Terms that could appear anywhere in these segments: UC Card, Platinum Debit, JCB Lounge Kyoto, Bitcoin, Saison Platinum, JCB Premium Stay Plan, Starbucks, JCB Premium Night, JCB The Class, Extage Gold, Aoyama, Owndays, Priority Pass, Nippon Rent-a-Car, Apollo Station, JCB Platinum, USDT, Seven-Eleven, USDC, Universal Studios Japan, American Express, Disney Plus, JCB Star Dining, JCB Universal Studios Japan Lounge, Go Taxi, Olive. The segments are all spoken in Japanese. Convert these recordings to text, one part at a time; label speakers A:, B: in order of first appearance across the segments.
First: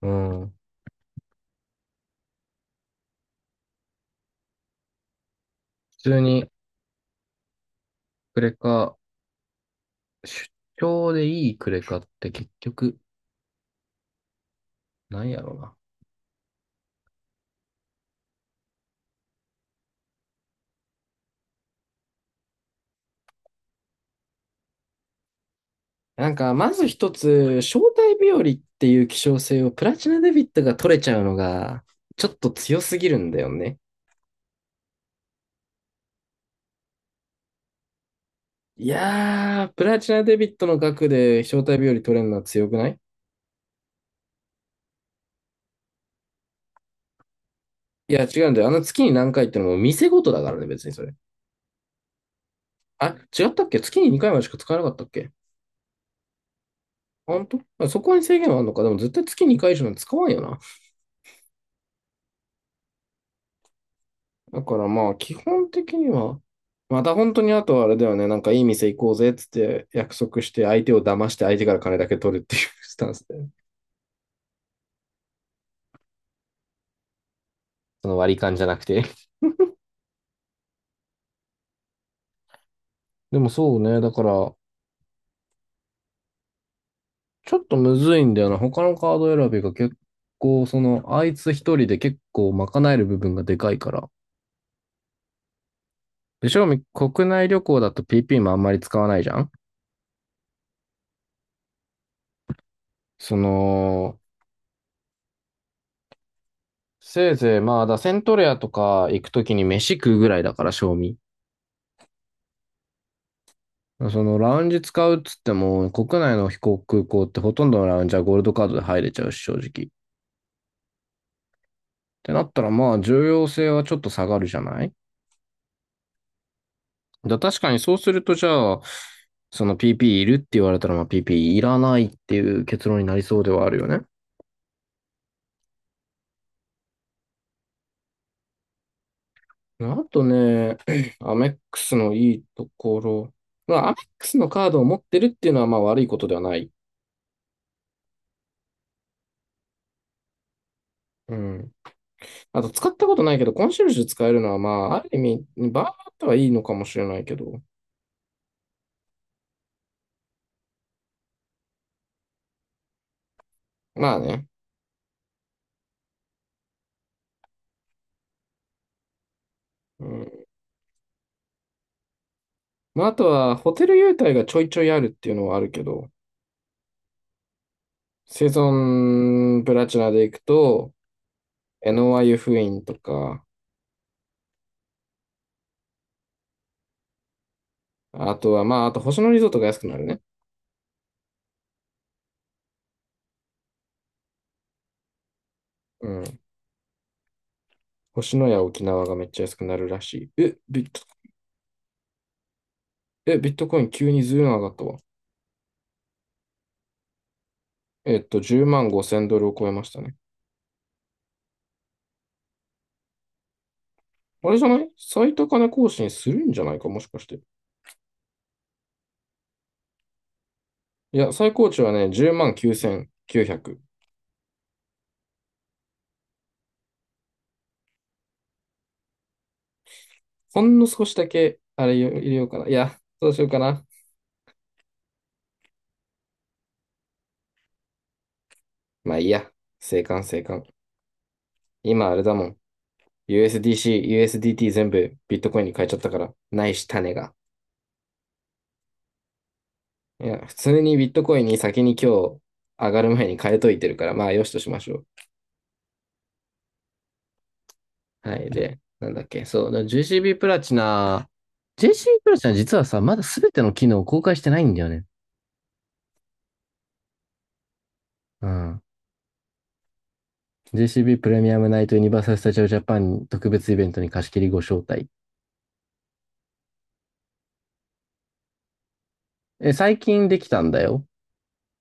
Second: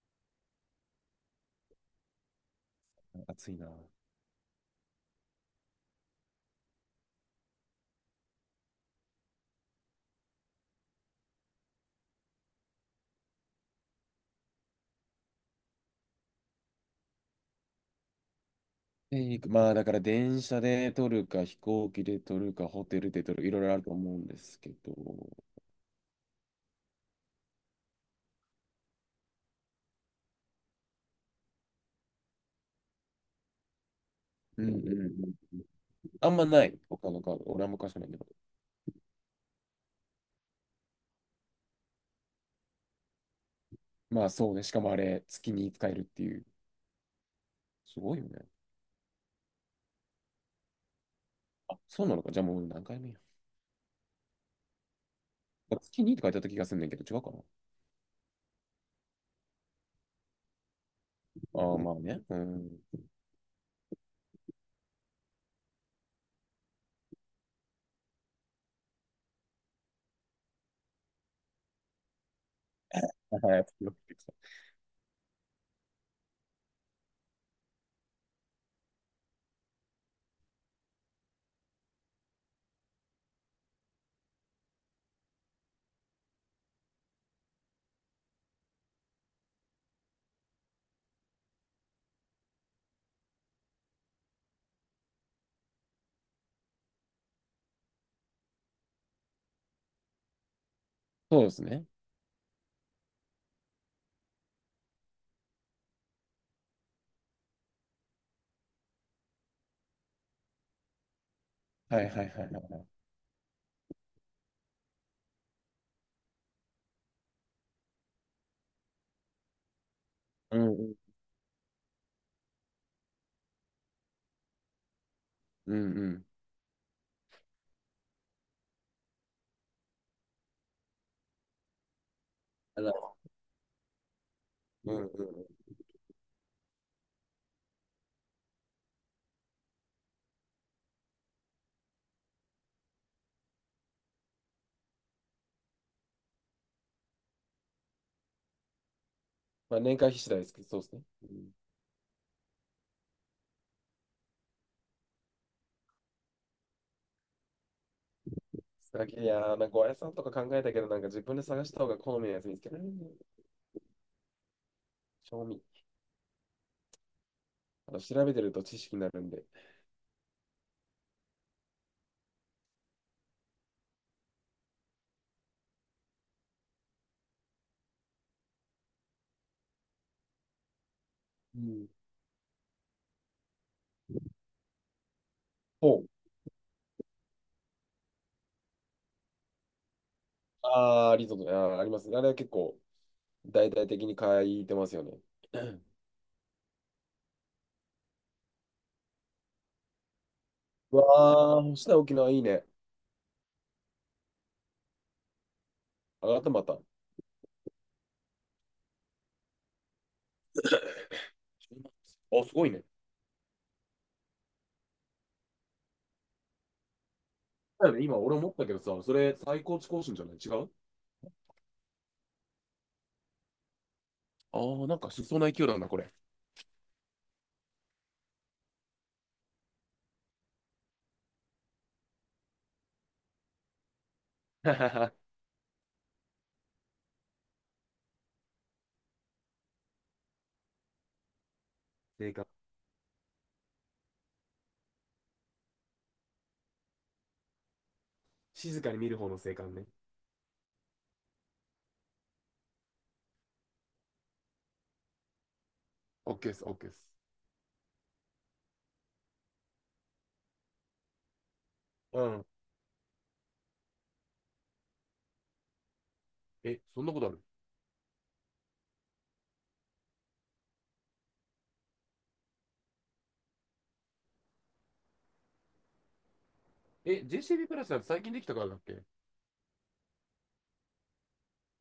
A: うん。
B: 暑いな。
A: 普通にクレカ、出張でいいクレカって結局、なんやろうな。
B: で、行くまあ、だから電車で撮るか、飛行機で撮るか、ホテルで撮る、いろいろあると思うんですけど、
A: なんか、まず一つ、招待日和っていう希少性をプラチナデビットが取れちゃうのが、ちょっと強すぎるんだよね。
B: うんうんうん。あんまない、他のカード。俺は昔ないけど。
A: いやー、プラチナデビットの額で招待日和取れるのは強くない？
B: まあそうね、しかもあれ、月に使えるっていう。す
A: い
B: ごい
A: や、
B: よ
A: 違
B: ね。
A: うんだよ。あの月に何回ってのも店ごとだからね、別にそれ。
B: あ、そうなのか。じゃあもう何回
A: あ、
B: 目や。
A: 違ったっけ？月に2回までしか使えなかったっけ？
B: 月にって書いてあった気がするんだけど、違うかな。
A: ほんとあそこに制限はあるのか？でも絶対月に2回以上なんて使わんよな。
B: ああ、まあね。うん。
A: だからまあ、基本的には、また本当にあとはあれだよね、なんかいい店行こうぜっつって約束して相手を騙して相手から金だけ取るっていうスタンスで。
B: はい、
A: その割り勘じゃなくて。でもそうね、だから、ちょっとむずいんだよな。他のカード選びが結構、その、あいつ一人で結構賄える部分がでかいから。で、正味国内旅行だと PP もあんまり使わないじゃん。
B: そうですね。
A: その、せいぜいまあ、だセントレアとか行くときに飯食うぐらいだから、正味。
B: はいはいはいはい。
A: そのラウンジ使うっつっても、国内の飛行空港ってほとんどのラウンジはゴールドカードで入れちゃうし、正直。っ
B: うんうん。
A: てなったら、まあ、重要性はちょっと下がるじゃない。
B: うんうん。
A: だ確かにそうすると、じゃあ、その PP いるって言われたら、まあ、PP いらないっていう
B: あ
A: 結論に
B: ら。
A: なりそうではあるよね。
B: うんうん。
A: あとね、アメックスのいいところ。まあ、アメックスのカードを持ってるっていうのは、まあ、悪いことではない。
B: まあ年会費次第ですけど、そうですね。う
A: う
B: ん。
A: ん。あと、使ったことないけど、コンシェルジュ使えるのは、まあ、ある意味、バーってはいいのかもしれないけど。
B: いやー、なんかおやつさんとか考えたけど、なんか自分で探した方が好みのやつ見つけられる。
A: まあね。
B: 賞味。あの調べてると知識になるんで。
A: うん。まあ、あとは、ホテル優待がちょいちょいあるっていうのはあるけど、セゾンプラチナで行くと、
B: うん。
A: エノワ湯布院とか、
B: ほう。
A: あとは、まあ、あと星野リゾートが安くなるね。
B: ああリゾート。あー、ありますね。あれは結構、大々的に書いてますよね。うん。
A: うん。星野や沖縄がめっちゃ安くなるらしい。え、ビッ
B: う
A: ト、
B: わー、星名沖縄いいね。
A: え、ビットコイン急にずいぶん上がったわ。
B: 上がったまた。あ、
A: 10万5千ドルを超えましたね。
B: すごいね。
A: あれじゃない、最高値更新するんじゃないかもしかして。
B: だよね今、俺思ったけどさ、それ最高値更新じゃない違う？
A: いや、最高値はね、10万9900。
B: ああー、なんかしそうな勢いだなんだ、これ。
A: ほんの少しだけ、あれ入れようかな。いや、どうしようかな。まあいいや。静観静観。今あれ
B: 静
A: だも
B: 観。
A: ん。USDC、USDT 全部ビットコインに変えちゃったから。ないし、種が。
B: 静かに見る方の静観ね。
A: いや、普通にビットコインに先に今日上がる前に変えといてるから、まあよしとしましょ
B: オッケーです、オッケーです。
A: う。はい。で、なんだっけ。そう。だから JCB プラチナ、
B: う
A: JCB プラチ
B: ん。
A: ナ実はさ、まだ全ての機能を公開してないんだよね。
B: え、そんなことある？
A: うん。JCB プレミアムナイトユニバーサル・スタジオ・ジャパン特別イベントに貸し切りご招待。
B: え、JCB プラスだと最近できたからだっけ？
A: え、最近できたんだよ。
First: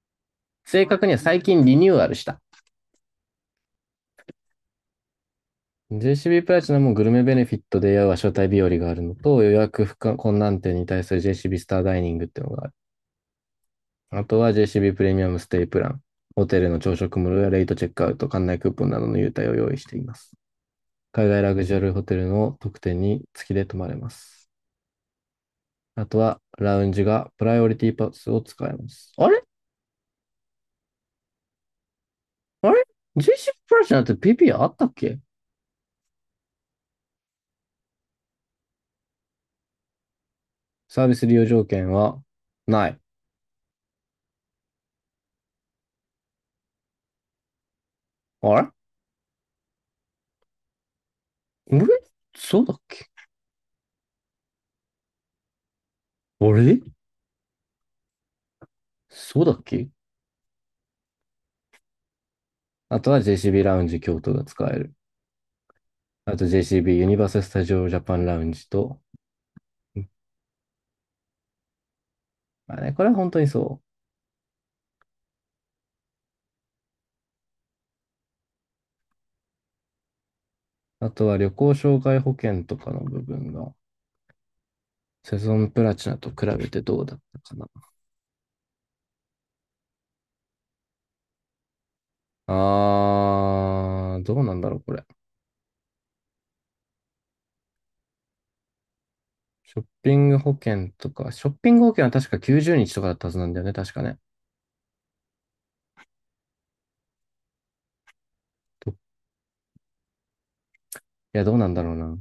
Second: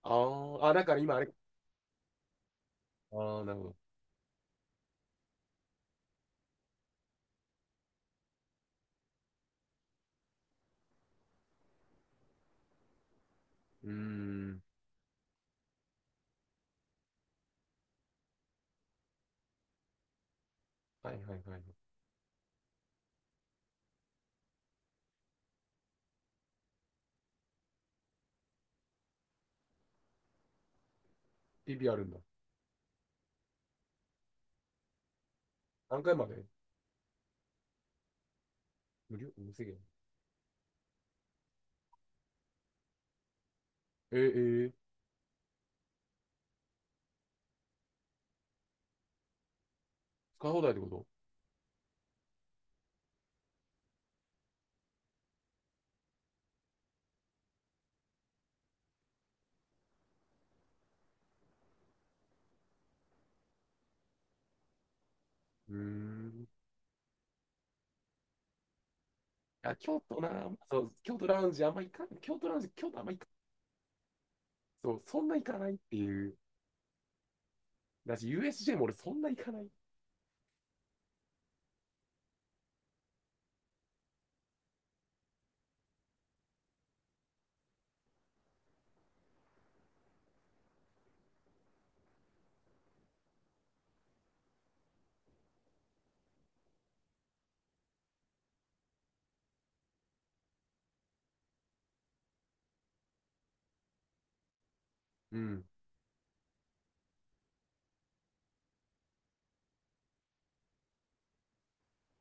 B: あーあ、だ
A: 正
B: から
A: 確に
B: 今
A: は
B: あれ。
A: 最近リニューアルした。
B: ああ、なるほど。
A: JCB プラチナもグルメベネフィットでは招待日和があるのと、予約不可困難点に対する JCB スターダイニングっていうのがある。
B: うー
A: あとは
B: ん。
A: JCB プレミアムステイプラン、ホテルの朝食無料やレイトチェックアウト、館内クーポンなどの優待を用意しています。
B: はいはい
A: 海外ラ
B: は
A: グジュア
B: い。
A: ルホテルの特典に月で泊まれます。あとはラウンジがプライオリティパスを使えます。あれ？
B: PB あるんだ。
A: あれ？ JCB プラチナって PP あったっけ？
B: 何回まで無料無制限。
A: サービス利用条件はない。
B: えー、えー、
A: あれ？
B: 使い放題ってこと？
A: あれ、そうだっけ？あれ、そうだっけ？あとは JCB ラウンジ京都が使える。
B: うー
A: あと
B: ん。
A: JCB ユニバーサル・スタジオ・ジャパンラウンジと、
B: あ、京都な、そう、京都ラウンジあんま行かない。京都ラウンジ、
A: まあ
B: 京
A: ね、
B: 都あ
A: こ
B: ん
A: れ
B: ま
A: は
B: 行か
A: 本
B: ない。
A: 当にそ
B: そう、そんな行かないっていう。だし、USJ も俺そんな行かない。
A: う。あとは旅行障害保険とかの部分が、セゾンプラチナと比べてどうだったかな。あー、どうなんだろう、これ。ショッピング保険とか、ショッピング保険は確か90日とかだったはずなんだよね、確かね。
B: うん。
A: いや、どうなんだろうな。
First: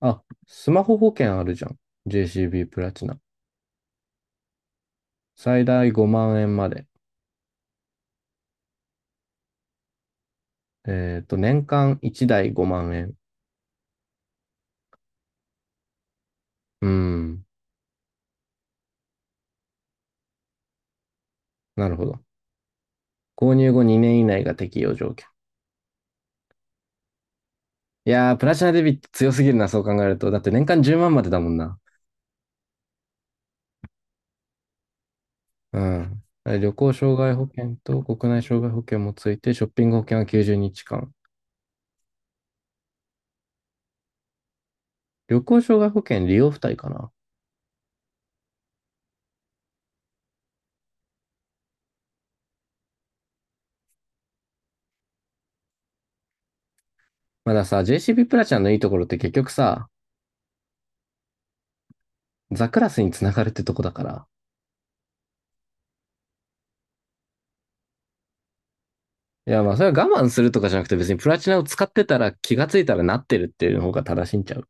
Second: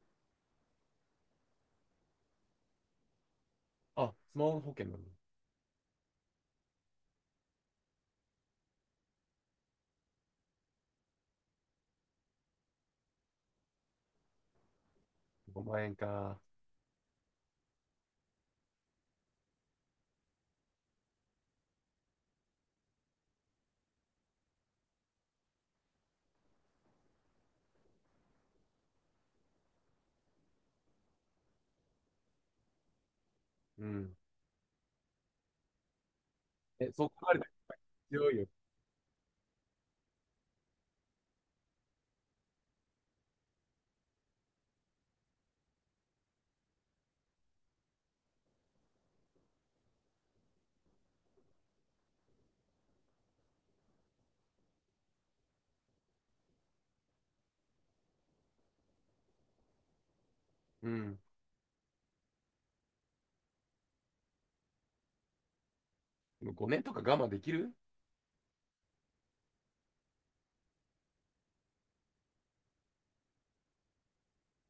A: あ、スマホ保険あるじゃん。JCB プラチナ。
B: あ、スマホ保険なの。
A: 最大5万円まで。年間1台5万円。
B: 5万円か。
A: うーん。なるほど。購入後2年以内が適用条件。いやー、プラチナデビット強すぎるな、そう考えると。だって年間10万まんまでだもんな。
B: うん。
A: うん。あれ、旅
B: え、
A: 行
B: そ
A: 障
B: こ
A: 害
B: まで
A: 保険と
B: 強
A: 国
B: い
A: 内
B: よ。
A: 障害保険もついて、ショッピング保険は90日間。旅行障害保険利用付帯かな。まださ、JCB プラチナのいいところって結局さ、
B: うん。
A: ザクラスにつながるってとこだから。
B: でも5年とか我慢できる？
A: いや、まあそれは我慢するとかじゃなくて、別にプラチナを使ってたら気がついたらなってるっていうの方が正しいんちゃう。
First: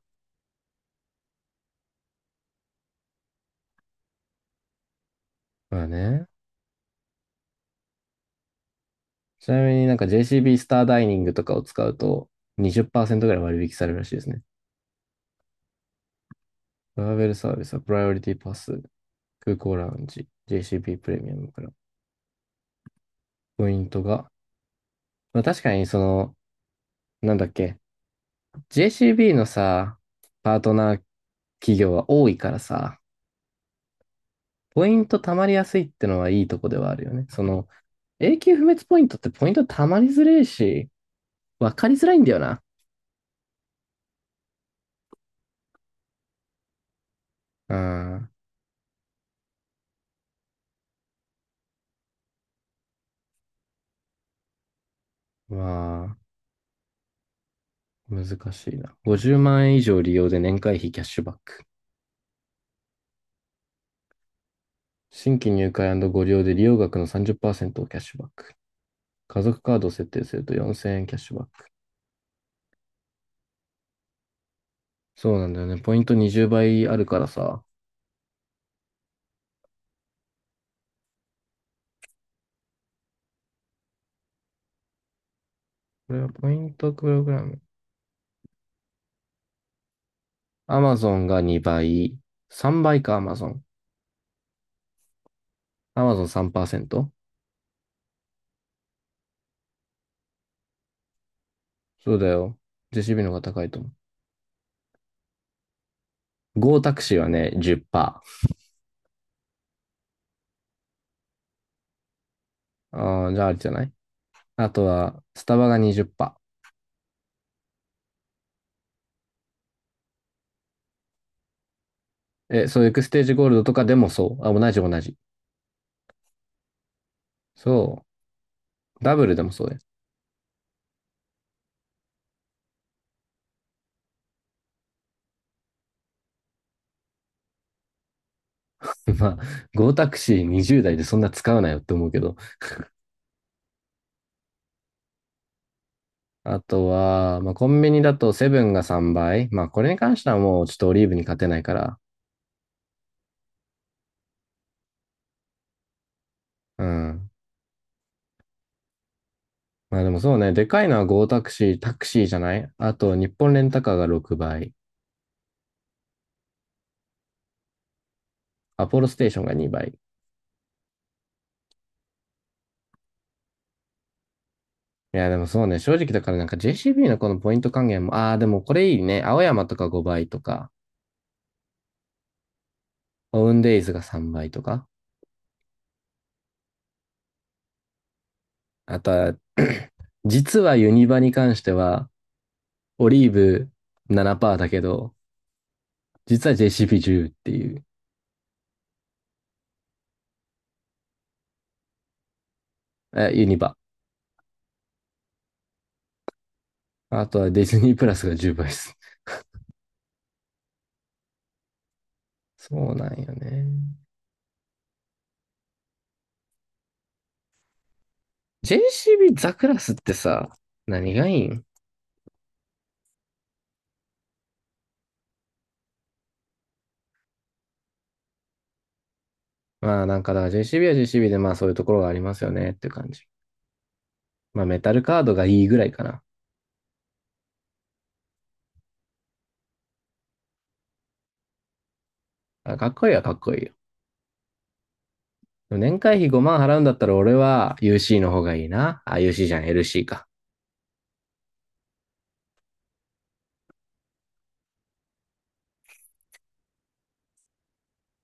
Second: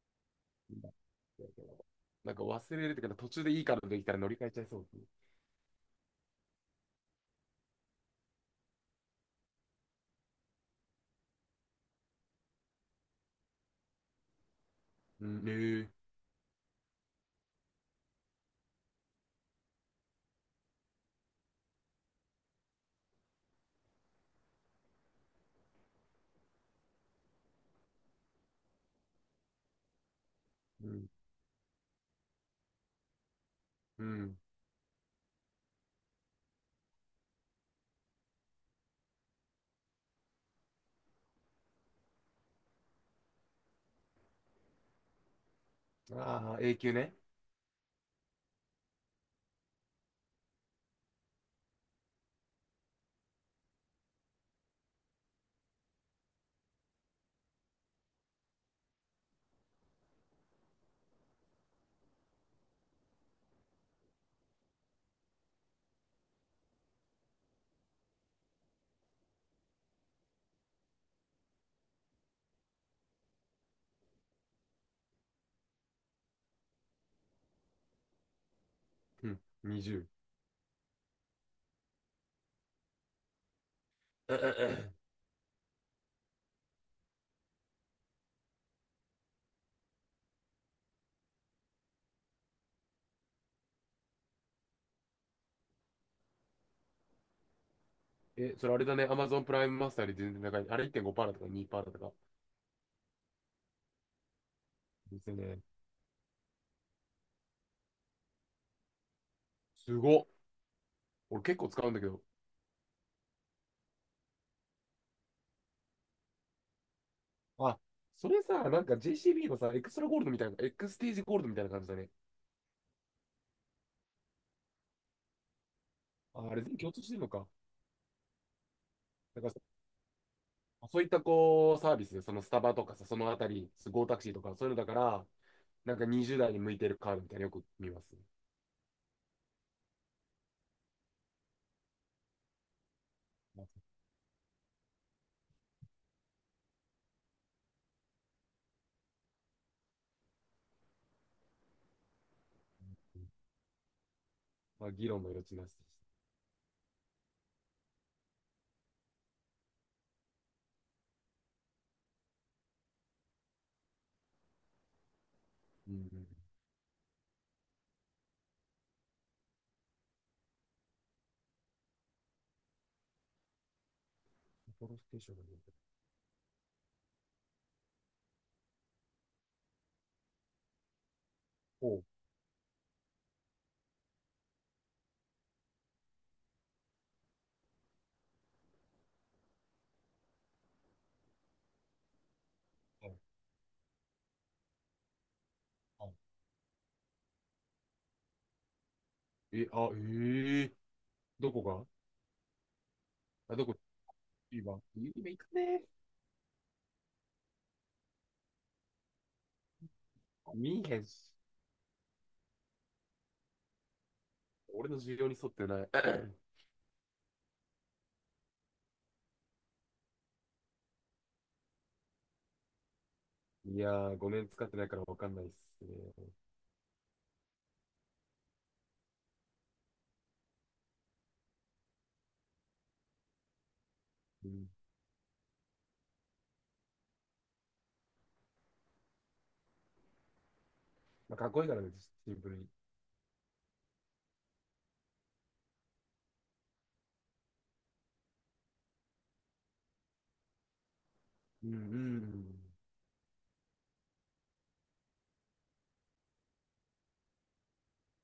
B: なんか忘れるっていうか、途中でいいカードできたら乗り換えちゃいそうですね。
A: まあね。ちなみになんか JCB スターダイニングとかを使うと20%ぐらい割引されるらしいですね。
B: うん、えー、
A: トラベルサービスはプライオリティパス、空港ラウンジ、JCB プレミアムから。ポイントが。まあ確かにその、なんだっけ、JCB のさ、パート
B: う
A: ナー
B: ん、
A: 企業は多いからさ、
B: うん。
A: ポイント貯まりやすいってのはいいとこではあるよね。その、永久不滅ポイントってポイント貯まりづれえし、わかりづらいんだよな。
B: ああ、永久ね。
A: うん。まあ、難しいな。50万円以上利用で年会費キャッシュバック。新規入会ご利用で利用額の30%をキャッシュバック。家族カードを設定すると4000円キャッシュバック。そうなんだよね。ポイント20倍あるからさ。
B: うん、20。え、え。
A: これはポイントプログラム。Amazon が2倍。3倍か Amazon。Amazon3%?
B: ええそれあれだね。Amazon プライムマスターより全然高い。あれいってんごパ5だとかにパーだとか。
A: そうだよ。JCB の方が高いと思う。
B: ですね。
A: Go タクシーはね、10%。
B: すごっ。俺結構使うんだけど。
A: ああ、じゃああれじゃない？あとは、スタバが20%。
B: あ、それさ、なんか JCB のさ、エクストラゴールドみたいな、エクステージゴールドみたいな感じだね。
A: え、そういうエクステージゴールドとかでもそう。あ、同じ同じ。
B: あ、あれ全部共通してるのか。
A: そう。ダブル
B: だ
A: で
B: か
A: も
B: ら
A: そうです。
B: そういったこう、サービスで、そのスタバとかさ、そのあたり、ゴータクシーとか、そういうのだから、なんか20代に向いてるカードみたいなのよく見ます。
A: まあ、ゴータクシー20台でそんな使うないよって思うけど。あとは、まあ、コンビニだとセブンが3倍。まあ、これに関してはもうちょっとオリーブに勝てないから。
B: まあ、議論の余地なしでした。
A: うん。まあでもそうね、でかいのはゴータクシー、タクシーじゃない、あと、日本レンタカーが6倍。
B: うんうん。
A: アポロステーションが2倍。い
B: 札幌ステー
A: や、
B: ショ
A: で
B: ンが
A: も
B: 見え
A: そう
B: てる。
A: ね、正直だからなんか JCB のこのポイント還元も、ああ、でもこれいいね。青山とか5倍とか、
B: おう。
A: オウンデイズが3倍とか。あとは、実はユニバに関しては、オ
B: はい。
A: リーブ7%だけど、
B: は
A: 実は JCP10 っていう、
B: い。え、あ、ええ、どこが？
A: え、ユニ
B: あ、どこ
A: バ。
B: 今。今行くね。
A: あとはディズニープラスが10倍です。
B: 見えへんし。
A: そうなんよね。
B: 俺の需要に沿ってない。
A: JCB ザクラスってさ、何がいいん？
B: いやー、5年使ってないから分かんないっすね。
A: まあなんかだから JCB は JCB でまあそういうところがありますよねっていう感じ。
B: う
A: まあ
B: ん。
A: メタルカードがいいぐらいかな。
B: まあ、かっこいいからね、シンプルに。
A: あ、かっこいいはかっこいいよ。でも年会費5万払うんだったら俺は UC の方がいいな。あ、UC じゃん、LC か。
B: うんうんうん。